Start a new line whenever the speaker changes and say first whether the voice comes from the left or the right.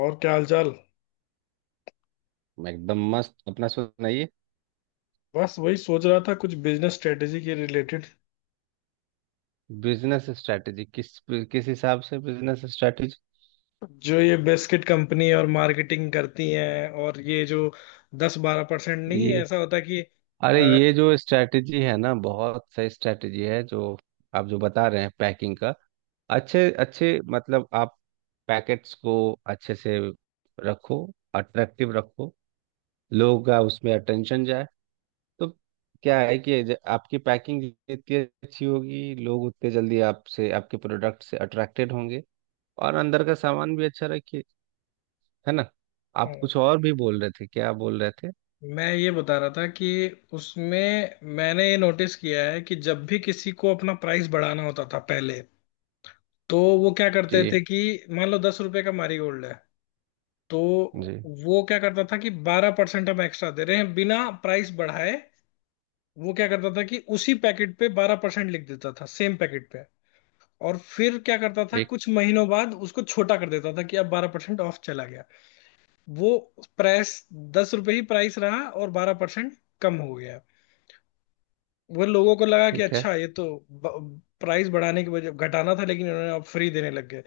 left: और क्या हालचाल?
right: एकदम मस्त। अपना सुनाइए।
left: बस वही सोच रहा था कुछ बिजनेस स्ट्रेटेजी के रिलेटेड।
right: बिजनेस स्ट्रेटजी किस किस हिसाब से बिजनेस स्ट्रेटजी।
left: जो ये बिस्किट कंपनी और मार्केटिंग करती हैं और ये जो 10-12% नहीं
right: ये
left: ऐसा होता है कि
right: अरे
left: अ,
right: ये जो स्ट्रेटजी है ना, बहुत सही स्ट्रेटजी है। जो आप जो बता रहे हैं पैकिंग का। अच्छे अच्छे मतलब आप पैकेट्स को अच्छे से रखो, अट्रैक्टिव रखो, लोगों का उसमें अटेंशन जाए। तो क्या है कि आपकी पैकिंग जितनी अच्छी होगी लोग उतने जल्दी आपसे आपके प्रोडक्ट से अट्रैक्टेड होंगे। और अंदर का सामान भी अच्छा रखिए। है ना। आप कुछ और भी बोल रहे थे, क्या बोल रहे थे।
left: मैं ये बता रहा था कि उसमें मैंने ये नोटिस किया है कि जब भी किसी को अपना प्राइस बढ़ाना होता था पहले। तो वो क्या करते थे
right: जी।
left: कि मान लो 10 रुपए का मैरीगोल्ड है। तो
right: जी।
left: वो क्या करता था कि 12% हम एक्स्ट्रा दे रहे हैं बिना प्राइस बढ़ाए। वो क्या करता था कि उसी पैकेट पे 12% लिख देता था सेम पैकेट पे। और फिर क्या करता था
right: एक।
left: कुछ महीनों बाद उसको छोटा कर देता था कि अब 12% ऑफ चला गया। वो प्राइस 10 रुपए ही प्राइस रहा और 12% कम हो गया। वो लोगों को लगा कि
right: ठीक है।
left: अच्छा ये तो प्राइस बढ़ाने की वजह घटाना था लेकिन उन्होंने अब फ्री देने लग गए।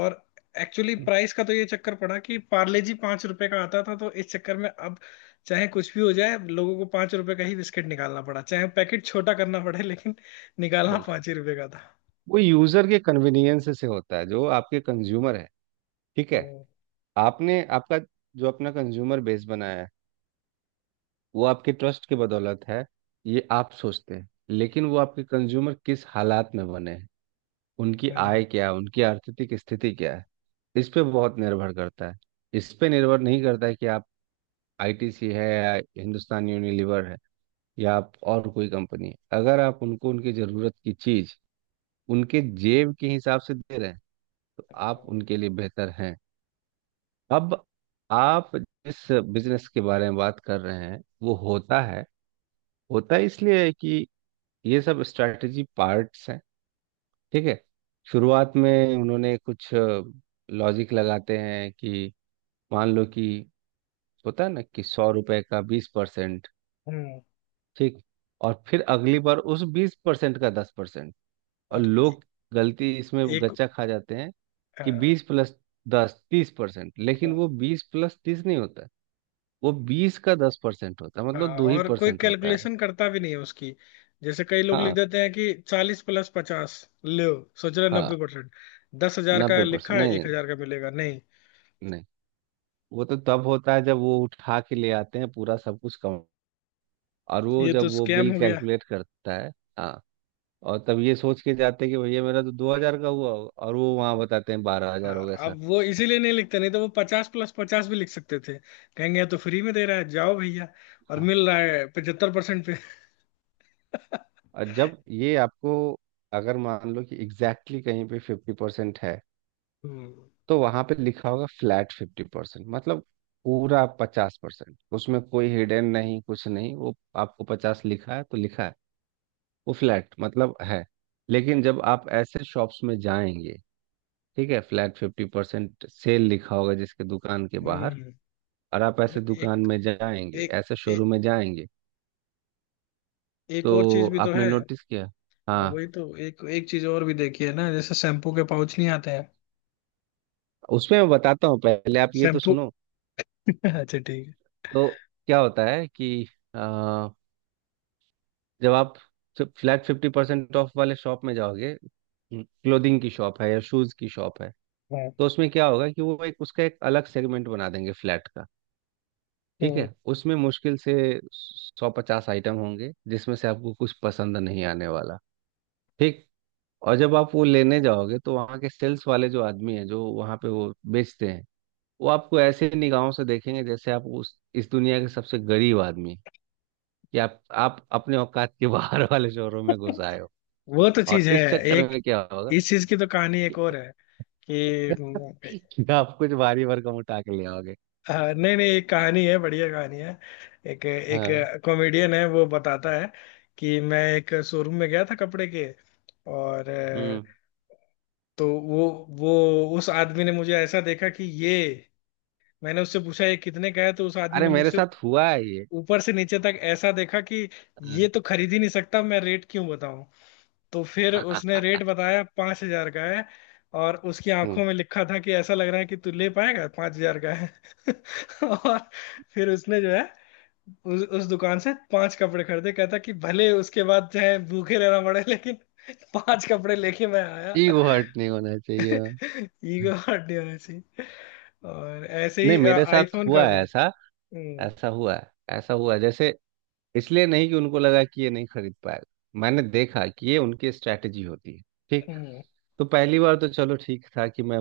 left: और एक्चुअली प्राइस का तो ये चक्कर पड़ा कि पार्ले जी 5 रुपए का आता था तो इस चक्कर में अब चाहे कुछ भी हो जाए लोगों को 5 रुपए का ही बिस्किट निकालना पड़ा चाहे पैकेट छोटा करना पड़े लेकिन निकालना
right: बिल्कुल।
left: पांच ही रुपए का था।
right: वो यूजर के कन्वीनियंस से होता है जो आपके कंज्यूमर है। ठीक है।
left: हम्म।
right: आपने आपका जो अपना कंज्यूमर बेस बनाया है वो आपके ट्रस्ट की बदौलत है। ये आप सोचते हैं लेकिन वो आपके कंज्यूमर किस हालात में बने हैं। उनकी
left: हम्म।
right: आय क्या है, उनकी आर्थिक स्थिति क्या है। इस पे बहुत निर्भर करता है। इस पे निर्भर नहीं करता है कि आप आईटीसी है या हिंदुस्तान यूनिलीवर है या आप और कोई कंपनी है। अगर आप उनको उनकी जरूरत की चीज उनके जेब के हिसाब से दे रहे हैं तो आप उनके लिए बेहतर हैं। अब आप जिस बिजनेस के बारे में बात कर रहे हैं वो होता है। इसलिए है कि ये सब स्ट्रैटेजी पार्ट्स हैं। ठीक है। शुरुआत में उन्होंने कुछ लॉजिक लगाते हैं कि मान लो कि होता है ना कि 100 रुपए का 20%।
left: हम्म, हम्म।
right: ठीक। और फिर अगली बार उस 20% का 10%। और
left: और
right: लोग गलती इसमें
left: एक।
right: गच्चा खा जाते हैं कि
left: हाँ।
right: बीस प्लस दस 30%, लेकिन वो
left: हाँ।
right: बीस प्लस तीस नहीं होता। वो बीस का दस परसेंट होता है, मतलब
left: हाँ,
right: दो ही
left: और कोई
right: परसेंट होता है।
left: कैलकुलेशन करता भी नहीं है उसकी जैसे कई लोग लिख
right: हाँ।
left: देते हैं कि 40+50। लो, सोच रहे
right: हाँ।
left: 90%। 10,000 का
right: नब्बे
left: लिखा
right: परसेंट
left: है,
right: नहीं
left: एक
right: नहीं।
left: हजार का मिलेगा नहीं।
right: नहीं, वो तो तब होता है जब वो उठा के ले आते हैं पूरा सब कुछ काउंट। और वो
left: ये
right: जब
left: तो
right: वो
left: स्कैम
right: बिल
left: हो गया।
right: कैलकुलेट करता है। हाँ। और तब ये सोच के जाते हैं कि भैया मेरा तो 2,000 का हुआ और वो वहाँ बताते हैं 12,000
left: हाँ,
right: हो गया सर।
left: अब वो इसीलिए नहीं लिखते नहीं तो वो 50+50 भी लिख सकते थे। कहेंगे ये तो फ्री में दे रहा है, जाओ भैया और
right: हाँ।
left: मिल रहा है 75% पे।
right: और जब ये आपको अगर मान लो कि एग्जैक्टली कहीं पे 50% है
left: हम्म।
right: तो वहां पे लिखा होगा फ्लैट 50%, मतलब पूरा 50%, उसमें कोई हिडन नहीं कुछ नहीं। वो आपको पचास लिखा है तो लिखा है, वो फ्लैट मतलब है। लेकिन जब आप ऐसे शॉप्स में जाएंगे, ठीक है, फ्लैट फिफ्टी परसेंट सेल लिखा होगा जिसके दुकान के बाहर।
left: हम्म।
right: और आप
left: और
right: ऐसे दुकान
left: एक
right: में जाएंगे,
left: एक
right: ऐसे
left: एक
right: शोरूम में जाएंगे।
left: एक और
right: तो
left: चीज भी तो
right: आपने
left: है।
right: नोटिस किया।
left: हाँ,
right: हाँ।
left: वही तो, एक एक चीज और भी देखी है ना जैसे शैम्पू के पाउच नहीं आते हैं।
right: उसमें मैं बताता हूँ, पहले आप ये तो
left: शैम्पू
right: सुनो।
left: अच्छा, ठीक है।
right: तो क्या होता है कि जब आप फ्लैट फिफ्टी परसेंट ऑफ वाले शॉप में जाओगे, क्लोथिंग की शॉप है या शूज की शॉप है,
left: है।
right: तो उसमें क्या होगा कि वो एक उसका एक अलग सेगमेंट बना देंगे फ्लैट का। ठीक
left: हम्म।
right: है। उसमें मुश्किल से 150 आइटम होंगे जिसमें से आपको कुछ पसंद नहीं आने वाला। ठीक। और जब आप वो लेने जाओगे तो वहाँ के सेल्स वाले जो आदमी है जो वहाँ पे वो बेचते हैं, वो आपको ऐसे निगाहों से देखेंगे जैसे आप उस इस दुनिया के सबसे गरीब आदमी हैं। कि आप अपने औकात के बाहर वाले शोरूम में घुस आए हो।
left: वो तो चीज
right: और
left: है।
right: इस चक्कर
left: एक
right: में क्या होगा
left: इस चीज की तो कहानी
right: कि,
left: एक और है। कि। हम्म।
right: कि आप कुछ भारी भरकम उठा के ले आओगे।
left: नहीं नहीं, एक कहानी है, बढ़िया कहानी है। एक एक
right: हाँ।
left: कॉमेडियन है, वो बताता है कि मैं एक शोरूम में गया था कपड़े के और
right: हम्म।
left: तो वो उस आदमी ने मुझे ऐसा देखा कि ये। मैंने उससे पूछा ये कितने का है, तो उस आदमी
right: अरे
left: ने
right: मेरे
left: मुझसे
right: साथ हुआ है ये।
left: ऊपर से नीचे तक ऐसा देखा कि ये
right: हाँ।
left: तो खरीद ही नहीं सकता, मैं रेट क्यों बताऊं। तो फिर उसने रेट बताया 5,000 का है। और उसकी आंखों
right: हम्म।
left: में लिखा था कि ऐसा लग रहा है कि तू ले पाएगा, 5,000 का है। और फिर उसने जो है उस दुकान से पांच कपड़े खरीदे, कहता कि भले उसके बाद चाहे भूखे रहना पड़े लेकिन पांच कपड़े लेके मैं आया।
right: ईगो हर्ट नहीं होना चाहिए।
left: ईगो हर्ट ऐसी। और ऐसे
right: नहीं,
left: ही
right: मेरे साथ
left: आईफोन का
right: हुआ
left: भी।
right: है ऐसा।
left: हम्म।
right: ऐसा हुआ है, ऐसा हुआ है जैसे इसलिए नहीं कि उनको लगा कि ये नहीं खरीद पाएगा। मैंने देखा कि ये उनकी स्ट्रैटेजी होती है। ठीक।
left: हम्म।
right: तो पहली बार तो चलो ठीक था कि मैं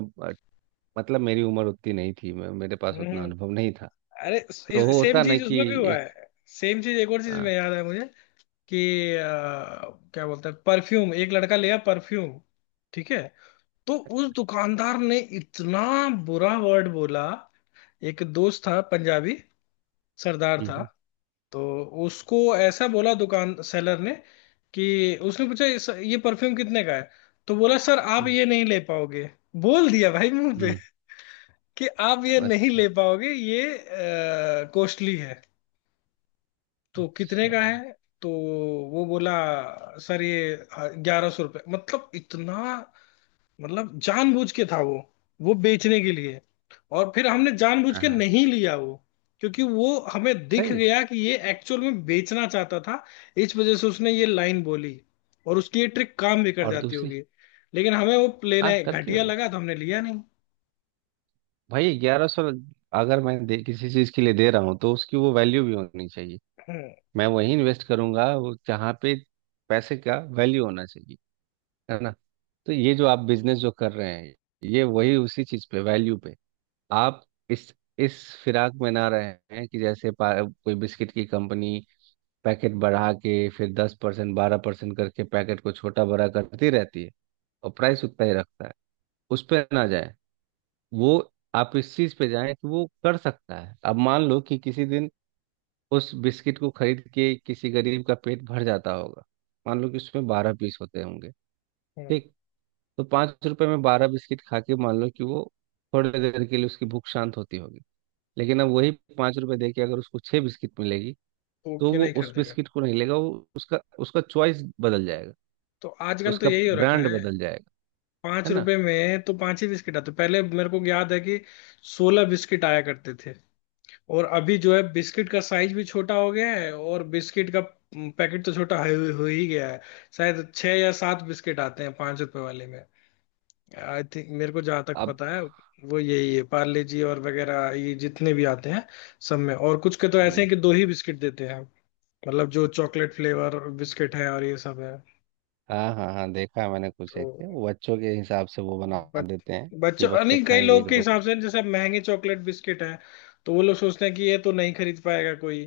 right: मतलब मेरी उम्र उतनी नहीं थी, मैं मेरे पास उतना
left: हम्म।
right: अनुभव नहीं था।
left: अरे,
right: तो वो
left: सेम
right: होता ना
left: चीज
right: कि
left: उसमें भी हुआ
right: एक।
left: है। सेम चीज एक और चीज
right: हाँ।
left: में याद है मुझे कि अ, क्या बोलते हैं, परफ्यूम। एक लड़का लिया परफ्यूम। ठीक है। तो उस दुकानदार ने इतना बुरा वर्ड बोला। एक दोस्त था, पंजाबी, सरदार
right: हम्म।
left: था।
right: हम्म।
left: तो उसको ऐसा बोला दुकान सेलर ने, कि उसने पूछा ये परफ्यूम कितने का है?" तो बोला, "सर, आप
right: हम्म।
left: ये नहीं ले पाओगे।" बोल दिया भाई मुंह पे
right: हम्म।
left: कि "आप ये नहीं
right: अच्छा
left: ले पाओगे, ये कॉस्टली है।" "तो कितने
right: अच्छा।
left: का है?" तो वो बोला, "सर, ये 1,100 रुपये", मतलब इतना। मतलब जानबूझ के था वो बेचने के लिए। और फिर हमने जानबूझ
right: हाँ
left: के
right: हाँ।
left: नहीं लिया वो, क्योंकि वो हमें दिख
right: सही।
left: गया कि ये एक्चुअल में बेचना चाहता था। इस वजह से उसने ये लाइन बोली। और उसकी ये ट्रिक काम भी कर
right: और
left: जाती
right: दूसरी
left: होगी, लेकिन हमें वो लेना
right: आप करती
left: घटिया
right: होगी।
left: लगा तो हमने लिया नहीं।
right: भाई 1,100। अगर किसी चीज के लिए दे रहा हूँ तो उसकी वो वैल्यू भी होनी चाहिए।
left: हम्म।
right: मैं वहीं इन्वेस्ट करूंगा वो जहाँ पे पैसे का वैल्यू होना चाहिए। है ना। तो ये जो आप बिजनेस जो कर रहे हैं ये वही उसी चीज पे वैल्यू पे आप इस इस फिराक में ना रहे हैं कि जैसे कोई बिस्किट की कंपनी पैकेट बढ़ा के फिर 10% 12% करके पैकेट को छोटा बड़ा करती रहती है और प्राइस उतना ही रखता है। उस पर ना जाए वो। आप इस चीज पे जाए कि वो कर सकता है। अब मान लो कि किसी दिन उस बिस्किट को खरीद के किसी गरीब का पेट भर जाता होगा। मान लो कि उसमें 12 पीस होते होंगे।
left: हम्म।
right: ठीक। तो 5 रुपए में 12 बिस्किट खा के मान लो कि वो थोड़ी देर के लिए उसकी भूख शांत होती होगी। लेकिन अब वही 5 रुपए दे के अगर उसको 6 बिस्किट मिलेगी
left: तो
right: तो
left: क्यों
right: वो
left: नहीं
right: उस
left: खरीदेगा?
right: बिस्किट को नहीं लेगा। वो उसका उसका चॉइस बदल जाएगा,
left: तो आजकल तो
right: उसका
left: यही हो रखा
right: ब्रांड
left: है।
right: बदल जाएगा।
left: पांच
right: है ना।
left: रुपए में तो पांच ही बिस्किट आते, पहले मेरे को याद है कि 16 बिस्किट आया करते थे। और अभी जो है बिस्किट का साइज भी छोटा हो गया है और बिस्किट का पैकेट तो छोटा हो ही गया है। शायद छह या सात बिस्किट आते हैं पांच रुपए वाले में, आई थिंक, मेरे को जहां तक
right: अब।
left: पता है। वो यही है पार्ले जी और वगैरह, ये जितने भी आते हैं सब में, और कुछ के तो ऐसे हैं
right: जी।
left: कि दो ही बिस्किट देते हैं। मतलब जो चॉकलेट फ्लेवर बिस्किट है और ये सब है।
right: हाँ हाँ हाँ, देखा है मैंने। कुछ
left: तो
right: एक के वो बच्चों के हिसाब से वो बना
left: बच,
right: देते हैं कि
left: बच्चों
right: बच्चे
left: नहीं, कई
right: खाएंगे,
left: लोग
right: एक
left: के
right: दो
left: हिसाब से, जैसे महंगे चॉकलेट बिस्किट है तो वो लोग सोचते हैं कि ये तो नहीं खरीद पाएगा कोई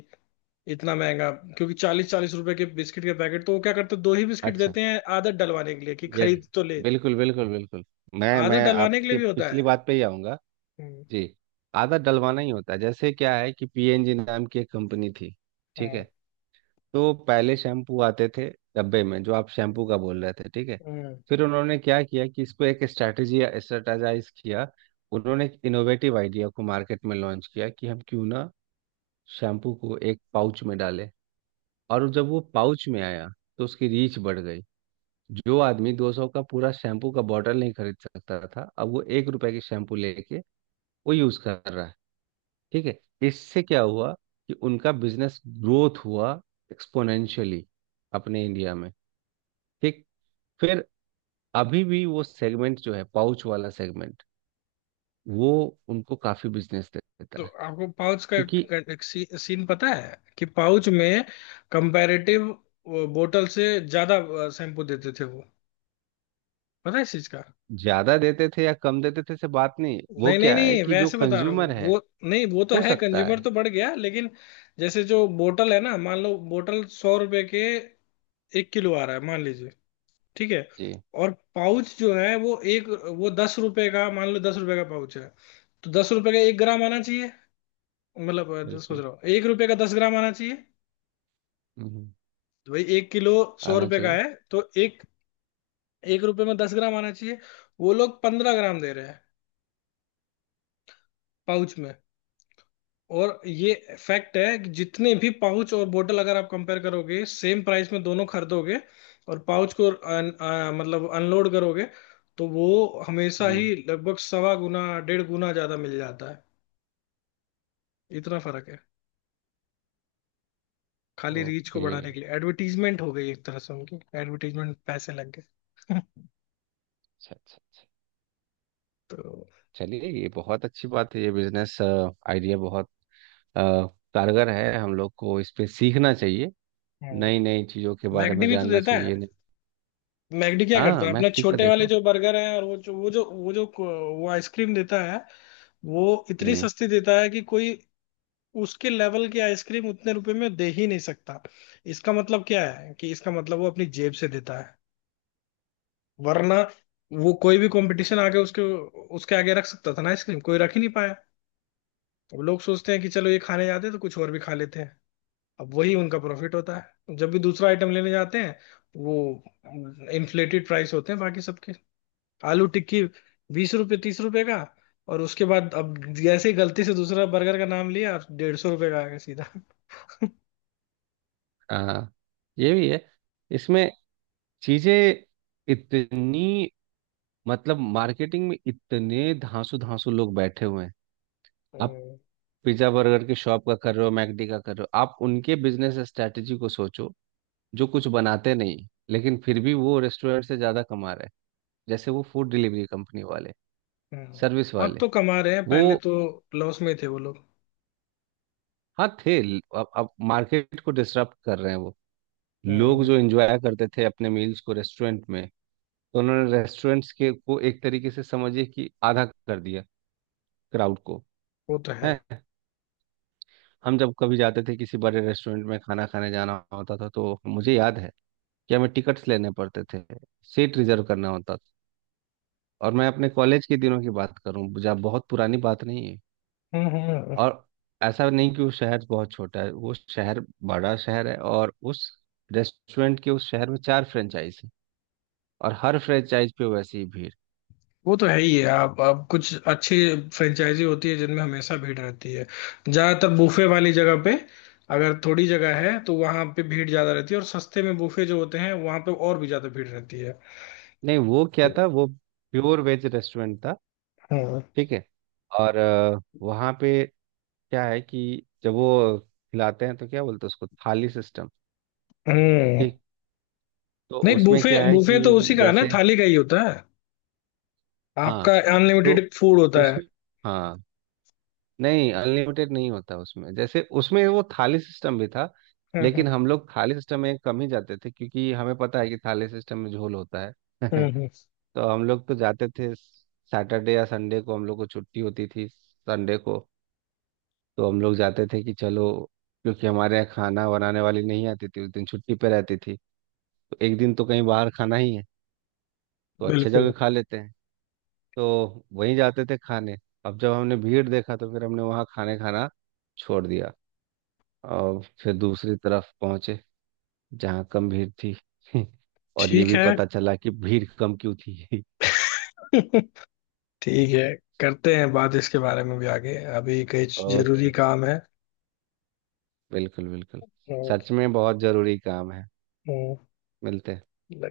left: इतना महंगा। क्योंकि 40-40 रुपए के बिस्किट के पैकेट तो वो क्या करते हैं, दो ही बिस्किट
right: अच्छा
left: देते हैं आदत डलवाने के लिए, कि
right: यही।
left: खरीद तो ले।
right: बिल्कुल बिल्कुल बिल्कुल। मैं
left: आदत
right: मैं
left: डलवाने के लिए
right: आपके
left: भी होता
right: पिछली
left: है।
right: बात पे ही आऊंगा।
left: हम्म।
right: जी। आधा डलवाना ही होता है, जैसे क्या है कि पीएनजी नाम की एक कंपनी थी, ठीक
left: हम्म।
right: है। तो पहले शैम्पू आते थे डब्बे में, जो आप शैम्पू का बोल रहे थे, ठीक है।
left: हम्म।
right: फिर उन्होंने क्या किया कि इसको एक स्ट्रैटेजी स्ट्रेटाजाइज किया। उन्होंने एक इनोवेटिव आइडिया को मार्केट में लॉन्च किया कि हम क्यों ना शैम्पू को एक पाउच में डालें। और जब वो पाउच में आया तो उसकी रीच बढ़ गई। जो आदमी 200 का पूरा शैम्पू का बॉटल नहीं खरीद सकता था, अब वो 1 रुपए की शैम्पू लेके वो यूज कर रहा है। ठीक है। इससे क्या हुआ कि उनका बिजनेस ग्रोथ हुआ एक्सपोनेंशियली अपने इंडिया में। ठीक। फिर अभी भी वो सेगमेंट जो है पाउच वाला सेगमेंट, वो उनको काफी बिजनेस
left: तो
right: देता है।
left: आपको पाउच का
right: क्योंकि
left: का- एक सीन पता है कि पाउच में कंपैरेटिव बोतल से ज्यादा शैम्पू देते थे वो। पता है इस चीज का?
right: ज्यादा देते थे या कम देते थे से बात नहीं। वो
left: नहीं नहीं
right: क्या है
left: नहीं,
right: कि जो
left: वैसे बता रहा
right: कंज्यूमर
left: हूँ
right: है,
left: वो। नहीं, वो तो
right: हो
left: है,
right: सकता
left: कंज्यूमर
right: है।
left: तो बढ़ गया लेकिन, जैसे जो बोतल है ना, मान लो बोतल 100 रुपए के एक किलो आ रहा है मान लीजिए। ठीक है।
right: जी।
left: और पाउच जो है वो दस रुपए का, मान लो दस रुपए का पाउच है। तो 10 रुपए का एक ग्राम आना चाहिए। मतलब सोच
right: बिल्कुल।
left: रहा हूँ, एक रुपए का 10 ग्राम आना चाहिए।
right: हम्म।
left: तो भाई एक किलो सौ
right: आना
left: रुपए का
right: चाहिए।
left: है, तो एक एक रुपए में 10 ग्राम आना चाहिए। वो लोग 15 ग्राम दे रहे हैं पाउच में। और ये फैक्ट है कि जितने भी पाउच और बोतल अगर आप कंपेयर करोगे, सेम प्राइस में दोनों खरीदोगे और पाउच को मतलब अनलोड करोगे, तो वो हमेशा
right: हम्म।
left: ही लगभग सवा गुना डेढ़ गुना ज्यादा मिल जाता है। इतना फर्क है। खाली रीच को
right: ओके।
left: बढ़ाने के लिए, एडवर्टीजमेंट हो गई एक तरह से, उनकी एडवर्टीजमेंट पैसे लग गए।
right: अच्छा अच्छा अच्छा।
left: तो
right: चलिए, ये बहुत अच्छी बात है, ये बिजनेस आइडिया बहुत अ, कारगर है। हम लोग को इस पे सीखना चाहिए,
left: हाँ।
right: नई नई चीजों के बारे
left: मैकडी
right: में
left: भी तो
right: जानना
left: देता है।
right: चाहिए।
left: मैकडी क्या करता
right: हाँ
left: है, अपने
right: मैक टीका
left: छोटे वाले
right: देखो।
left: जो बर्गर हैं और वो आइसक्रीम देता है, वो इतनी
right: हम्म।
left: सस्ती देता है कि कोई उसके लेवल की आइसक्रीम उतने रुपए में दे ही नहीं सकता। इसका मतलब क्या है, कि इसका मतलब वो अपनी जेब से देता है, वरना वो कोई भी कंपटीशन आगे उसके उसके आगे रख सकता था ना आइसक्रीम, कोई रख ही नहीं पाया। अब लोग सोचते हैं कि चलो ये खाने जाते हैं तो कुछ और भी खा लेते हैं। अब वही उनका प्रॉफिट होता है, जब भी दूसरा आइटम लेने जाते हैं वो इन्फ्लेटेड प्राइस होते हैं बाकी सबके। आलू टिक्की 20 रुपए, 30 रुपए का, और उसके बाद अब जैसे ही गलती से दूसरा बर्गर का नाम लिया 150 रुपए का आ गया सीधा।
right: हाँ, ये भी है। इसमें चीजें इतनी, मतलब मार्केटिंग में इतने धांसू धांसू लोग बैठे हुए हैं। आप पिज्जा बर्गर की शॉप का कर रहे हो, मैकडी का कर रहे हो, आप उनके बिजनेस स्ट्रेटजी को सोचो जो कुछ बनाते नहीं लेकिन फिर भी वो रेस्टोरेंट से ज्यादा कमा रहे हैं। जैसे वो फूड डिलीवरी कंपनी वाले,
left: हम्म,
right: सर्विस
left: अब
right: वाले।
left: तो कमा रहे हैं, पहले
right: वो।
left: तो लॉस में थे वो लोग।
right: हाँ थे। अब मार्केट को डिसरप्ट कर रहे हैं वो। लोग
left: हम्म।
right: जो एंजॉय करते थे अपने मील्स को रेस्टोरेंट में, तो उन्होंने रेस्टोरेंट्स के को एक तरीके से समझिए कि आधा कर दिया क्राउड को।
left: वो तो है।
right: है। हम जब कभी जाते थे किसी बड़े रेस्टोरेंट में खाना खाने जाना होता था तो मुझे याद है कि हमें टिकट्स लेने पड़ते थे, सीट रिजर्व करना होता था। और मैं अपने कॉलेज के दिनों की बात करूं, जहाँ बहुत पुरानी बात नहीं है।
left: हम्म। हम्म।
right: और ऐसा नहीं कि वो शहर बहुत छोटा है, वो शहर बड़ा शहर है और उस रेस्टोरेंट के उस शहर में चार फ्रेंचाइज है और हर फ्रेंचाइज पे वैसी ही भीड़।
left: वो तो है ही, है आप, अब कुछ अच्छी फ्रेंचाइजी होती है जिनमें हमेशा भीड़ रहती है, ज्यादातर बूफे वाली जगह पे। अगर थोड़ी जगह है तो वहां पे भीड़ ज्यादा रहती है, और सस्ते में बूफे जो होते हैं वहां पे और भी ज्यादा भीड़ रहती है।
right: नहीं वो क्या था, वो प्योर वेज रेस्टोरेंट था,
left: हम्म।
right: ठीक है। और वहाँ पे क्या है कि जब वो खिलाते हैं तो क्या बोलते हैं उसको थाली सिस्टम।
left: हम्म।
right: ठीक। तो
left: नहीं,
right: उसमें
left: बूफे
right: क्या है
left: बूफे
right: कि
left: तो उसी का है ना,
right: जैसे
left: थाली का ही होता है,
right: हाँ
left: आपका
right: तो
left: अनलिमिटेड फूड होता है।
right: उसमें हाँ नहीं, अनलिमिटेड नहीं होता उसमें, जैसे उसमें वो थाली सिस्टम भी था
left: हम्म। हम्म।
right: लेकिन हम लोग थाली सिस्टम में कम ही जाते थे क्योंकि हमें पता है कि थाली सिस्टम में झोल होता है।
left: हम्म।
right: तो हम लोग तो जाते थे सैटरडे या संडे को, हम लोग को छुट्टी होती थी संडे को। तो हम लोग जाते थे कि चलो, क्योंकि हमारे यहाँ खाना बनाने वाली नहीं आती थी उस दिन, छुट्टी पे रहती थी। तो एक दिन तो कहीं बाहर खाना ही है तो अच्छे
left: बिल्कुल।
right: जगह खा लेते हैं। तो वहीं जाते थे खाने। अब जब हमने भीड़ देखा तो फिर हमने वहाँ खाने खाना छोड़ दिया और फिर दूसरी तरफ पहुंचे जहाँ कम भीड़ थी। और ये
left: ठीक
right: भी
left: है।
right: पता चला कि भीड़ कम क्यों थी।
left: ठीक है। करते हैं बात इसके बारे में भी आगे, अभी कुछ जरूरी
right: ओके।
left: काम है।
right: बिल्कुल बिल्कुल।
left: हम्म,
right: सच में बहुत जरूरी काम है, मिलते हैं।
left: हम्म।